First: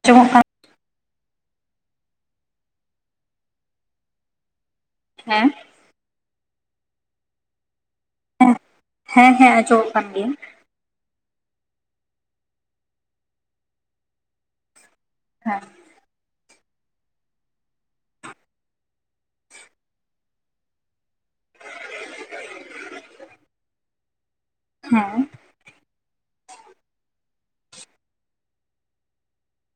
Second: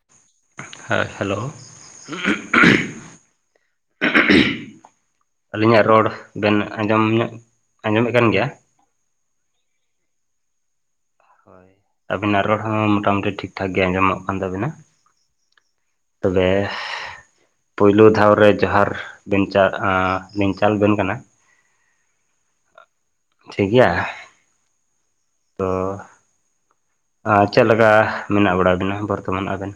[unintelligible] ᱦᱮᱸ ᱦᱮᱞᱳ [unintelligible] ᱦᱮᱸ ᱾ ᱟᱹᱞᱤᱧᱟᱜ ᱨᱚᱲ ᱵᱮᱱ ᱟᱸᱡᱚᱢ ᱧᱚᱜ ᱟᱸᱡᱚᱢᱮᱫ ᱠᱟᱱ ᱜᱮᱭᱟ? ᱦᱮᱸ ᱦᱮᱸ ᱟᱡᱚᱜᱚᱜ ᱠᱟᱱ ᱜᱤᱭᱟ᱾ ᱟᱹᱵᱤᱱᱟᱜ ᱨᱚᱲ ᱦᱚᱸ ᱢᱚᱴᱟᱢᱩᱴᱤ ᱴᱷᱤᱠᱴᱷᱟᱠ ᱜᱮ ᱟᱸᱡᱚᱢᱚᱜ ᱠᱟᱱ ᱛᱟᱵᱤᱱᱟ ᱾ ᱦᱮᱸ ᱾ ᱛᱚᱵᱮᱻ ᱾ ᱯᱩᱭᱞᱩ ᱫᱷᱟᱣ ᱨᱮ ᱡᱟᱦᱟᱨ ᱵᱮᱱ ᱪᱟᱞ [unintelligible] ᱟᱸ ᱞᱤᱝ ᱪᱟᱞᱵᱮᱱ ᱠᱟᱱᱟ ᱾ ᱴᱷᱤᱠ ᱜᱮᱭᱟ? ᱦᱮᱸ ᱾ [unintelligible] ᱟ ᱪᱮᱫ ᱞᱮᱠᱟ ᱢᱮᱱᱟᱜ ᱵᱟᱲᱟ ᱵᱤᱱᱟ ᱵᱚᱨᱛᱚᱢᱟᱱ ᱟᱵᱮᱱ?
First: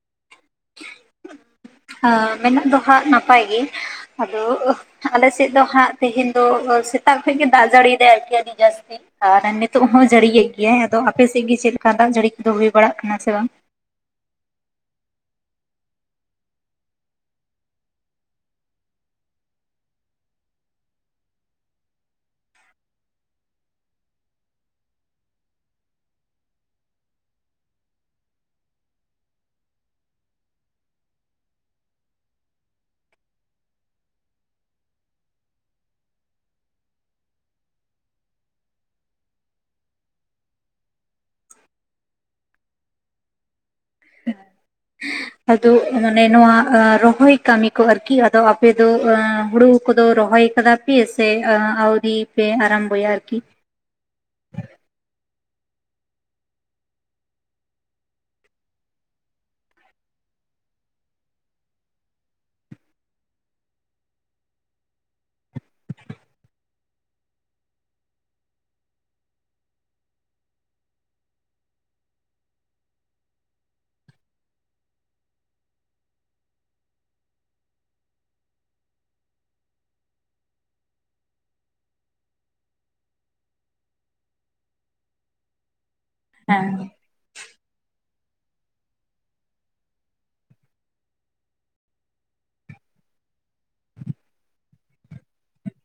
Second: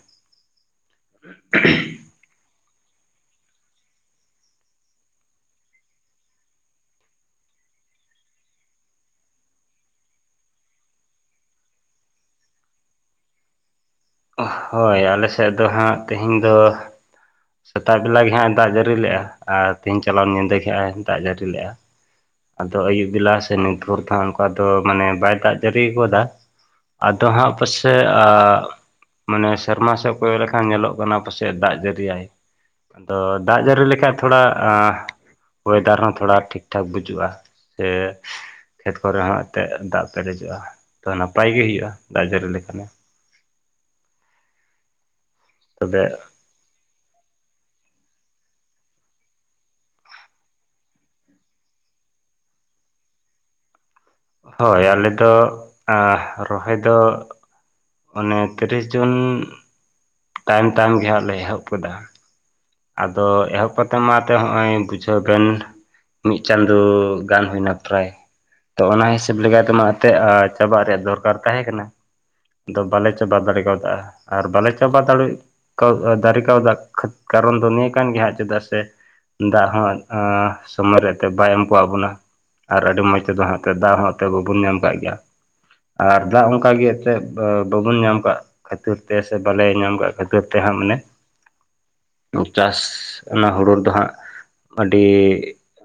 ᱟ ᱢᱮᱱᱟᱜ ᱫᱚ ᱦᱟᱸᱜ ᱱᱟᱯᱟᱭ ᱜᱮ, ᱟᱫᱚ ᱟᱞᱮ ᱥᱮᱫ ᱫᱚ ᱦᱟᱸᱜ ᱛᱮᱦᱮᱧ ᱫᱚ ᱥᱮᱛᱟᱜ ᱠᱷᱚᱡ ᱜᱮ ᱫᱟᱜ ᱡᱟᱹᱲᱤ ᱫᱟᱭ ᱟᱨᱠᱤ ᱟᱹᱰᱤ ᱡᱟᱹᱥᱛᱤ ᱾ ᱟᱨ ᱱᱤᱛᱚᱜ ᱦᱚᱸ ᱡᱟᱹᱲᱤᱭᱮᱫ ᱜᱮᱭᱟᱭ᱾ ᱟᱫᱚ ᱟᱯᱮ ᱥᱮᱜ ᱜᱮ ᱪᱮᱫ ᱞᱮᱠᱟ ᱫᱟᱜ ᱡᱟᱹᱲᱤ ᱠᱚᱫᱚ ᱦᱩᱭ ᱵᱟᱲᱟᱜ ᱠᱟᱱᱟ ᱥᱮ ᱵᱟᱝ? ᱦᱳᱭ ᱟᱞᱮ ᱥᱮᱫ ᱫᱚ ᱦᱟᱸᱜ ᱛᱮᱦᱮᱧ ᱫᱚ ᱥᱮᱛᱟᱜ ᱵᱮᱞᱟ ᱜᱮ ᱦᱟᱸᱜ-ᱮ ᱫᱟᱜ ᱡᱟᱹᱨᱤ ᱞᱮᱜᱼᱟ ᱟᱨ ᱛᱮᱦᱮᱧ ᱪᱟᱞᱟᱣᱮᱱ ᱧᱤᱫᱟᱹ ᱜᱮ ᱦᱟᱸᱜ-ᱮ ᱫᱟᱜ ᱡᱟᱹᱨᱤ ᱞᱮᱜᱼᱟ ᱾ ᱟᱫᱚ ᱟᱭᱭᱩᱵ ᱵᱮᱞᱟ ᱥᱮ ᱱᱤᱛ ᱵᱷᱳᱨ ᱫᱚ ᱚᱱᱠᱟ ᱫᱚ ᱢᱟᱱᱮ ᱵᱟᱭ ᱫᱟᱜ ᱡᱟᱹᱤᱣ ᱟᱠᱟᱫᱟ ᱾ ᱟᱫᱚ ᱦᱟᱸᱜ ᱯᱟᱥᱮ ᱟᱸ ᱢᱟᱱᱮ ᱥᱮᱨᱢᱟ ᱥᱮᱫ ᱠᱚᱭᱚᱜ ᱞᱮᱠᱷᱟᱱ ᱧᱮᱞᱚᱜ ᱠᱟᱱᱟ ᱯᱟᱥᱮᱡ ᱫᱟᱜ ᱡᱟᱹᱲᱤᱭᱟᱭ᱾ ᱟᱫᱚ ᱫᱟᱜ ᱡᱟᱹᱨᱤ ᱞᱮᱠᱷᱟᱡ ᱛᱷᱚᱲᱟ ᱮᱸ ᱚᱭᱮᱫᱟᱨ ᱦᱚᱸ ᱛᱷᱚᱲᱟ ᱴᱦᱤᱠ-ᱴᱷᱟᱠ ᱵᱩᱡᱩᱜᱼᱟ, ᱥᱮ ᱠᱷᱮᱛ ᱠᱚᱨᱮ ᱦᱚᱸ ᱮᱱᱛᱮᱜ ᱫᱟᱜ ᱯᱮᱨᱮᱡᱚᱜ-ᱟ ᱛᱚ ᱱᱟᱯᱟᱭ ᱜᱮ ᱦᱩᱭᱩᱜ-ᱟ ᱫᱟᱜ ᱡᱟᱹᱲᱤ ᱞᱮᱠᱷᱟᱱᱮ᱾ [inaudible] ᱟᱫᱚ ᱛᱚᱵᱮ ᱢᱟᱱᱮ ᱱᱚᱣᱟ ᱨᱚᱦᱚᱭ ᱠᱟᱹᱢᱤ ᱠᱚ ᱟᱨᱠᱤ ᱟᱫᱚ ᱟᱯᱮ ᱫᱚ ᱮᱸ ᱦᱩᱲᱩ ᱠᱚᱫᱚ ᱨᱚᱦᱚᱭ ᱠᱟᱫᱟ ᱯᱮ ᱥᱮ ᱟᱣᱨᱤ ᱯᱮ ᱟᱨᱟᱢᱵᱚᱭᱟ ᱟᱨᱠᱤ? ᱦᱳᱭ ᱟᱞᱮ ᱫᱚ ᱮᱸ ᱨᱚᱦᱚᱭ ᱫᱚ ᱚᱱᱮ ᱛᱤᱨᱤᱥ ᱡᱩᱱ ᱛᱟᱭᱚᱢ ᱛᱟᱭᱚᱢ ᱜᱮ ᱦᱟᱸᱜ ᱞᱮ ᱮᱦᱚᱵ ᱠᱮᱫᱟ᱾ ᱟᱫᱚ ᱮᱦᱚᱵ ᱠᱟᱛᱮ ᱢᱟ ᱛᱚ ᱦᱚᱸᱜ-ᱚᱭ ᱵᱩᱡᱷᱟᱹᱣ ᱵᱮᱱ ᱢᱤᱫ ᱪᱟᱸᱫᱳ ᱜᱟᱱ ᱦᱩᱭᱮᱱᱟ ᱯᱨᱟᱭ ᱛᱚ ᱚᱱᱟ ᱦᱤᱥᱟᱹᱵᱽ ᱞᱮᱠᱟᱛᱮ ᱢᱟ ᱮᱱᱛᱮᱫ ᱪᱟᱵᱟᱜ ᱨᱮᱭᱟᱜ ᱫᱚᱨᱠᱟᱨ ᱛᱟᱦᱮᱸ ᱠᱟᱱᱟ᱾ ᱟᱫᱚ ᱵᱟᱞᱮ ᱪᱟᱵᱟ ᱫᱟᱲᱮ ᱠᱟᱣᱫᱟ ᱟᱨ ᱵᱟᱞᱮ ᱪᱟᱵᱟ ᱫᱟᱲᱮ ᱠᱟᱣ ᱫᱟᱲᱮ ᱠᱟᱣᱫᱟ ᱠᱟᱨᱚᱱ ᱫᱚ ᱱᱤᱭᱟᱹ ᱠᱟᱱ ᱜᱮᱭᱟ ᱦᱟᱸᱜ ᱪᱮᱫᱟᱜ ᱥᱮ ᱫᱟᱜ ᱦᱚᱸ ᱮᱸᱻ ᱥᱚᱢᱚᱭ ᱨᱮ ᱮᱛᱮᱜ ᱵᱟᱭ ᱮᱢ ᱠᱟᱣᱟᱜ ᱵᱚᱱᱟ᱾ ᱟᱨ ᱟᱹᱰᱤ ᱢᱚᱡᱽ ᱛᱮᱫᱚ ᱦᱟᱜ ᱛᱮ ᱫᱟᱜ ᱦᱚᱸ ᱦᱚᱸᱛᱮ ᱵᱟᱵᱚᱱ ᱧᱟᱢ ᱠᱟᱜ ᱜᱮᱭᱟ᱾ᱱ [inaudible] ᱟᱨ ᱫᱟᱜ ᱦᱮᱸ ᱚᱱᱠᱟ ᱜᱮ [unintelligible] ᱵᱟᱵᱚᱱ ᱧᱟᱢ ᱠᱟᱜ ᱠᱷᱟᱹᱛᱤᱨ ᱛᱮ ᱥᱮ ᱵᱟᱞᱮ ᱧᱟᱢ ᱠᱟᱜ ᱠᱷᱟᱹᱛᱤᱨ ᱛᱮ ᱦᱟᱸᱜ ᱢᱟᱱᱮ ᱪᱟᱥ ᱚᱱᱟ ᱦᱩᱲᱩ ᱫᱚ ᱦᱟᱸᱜ ᱟᱹᱰᱤ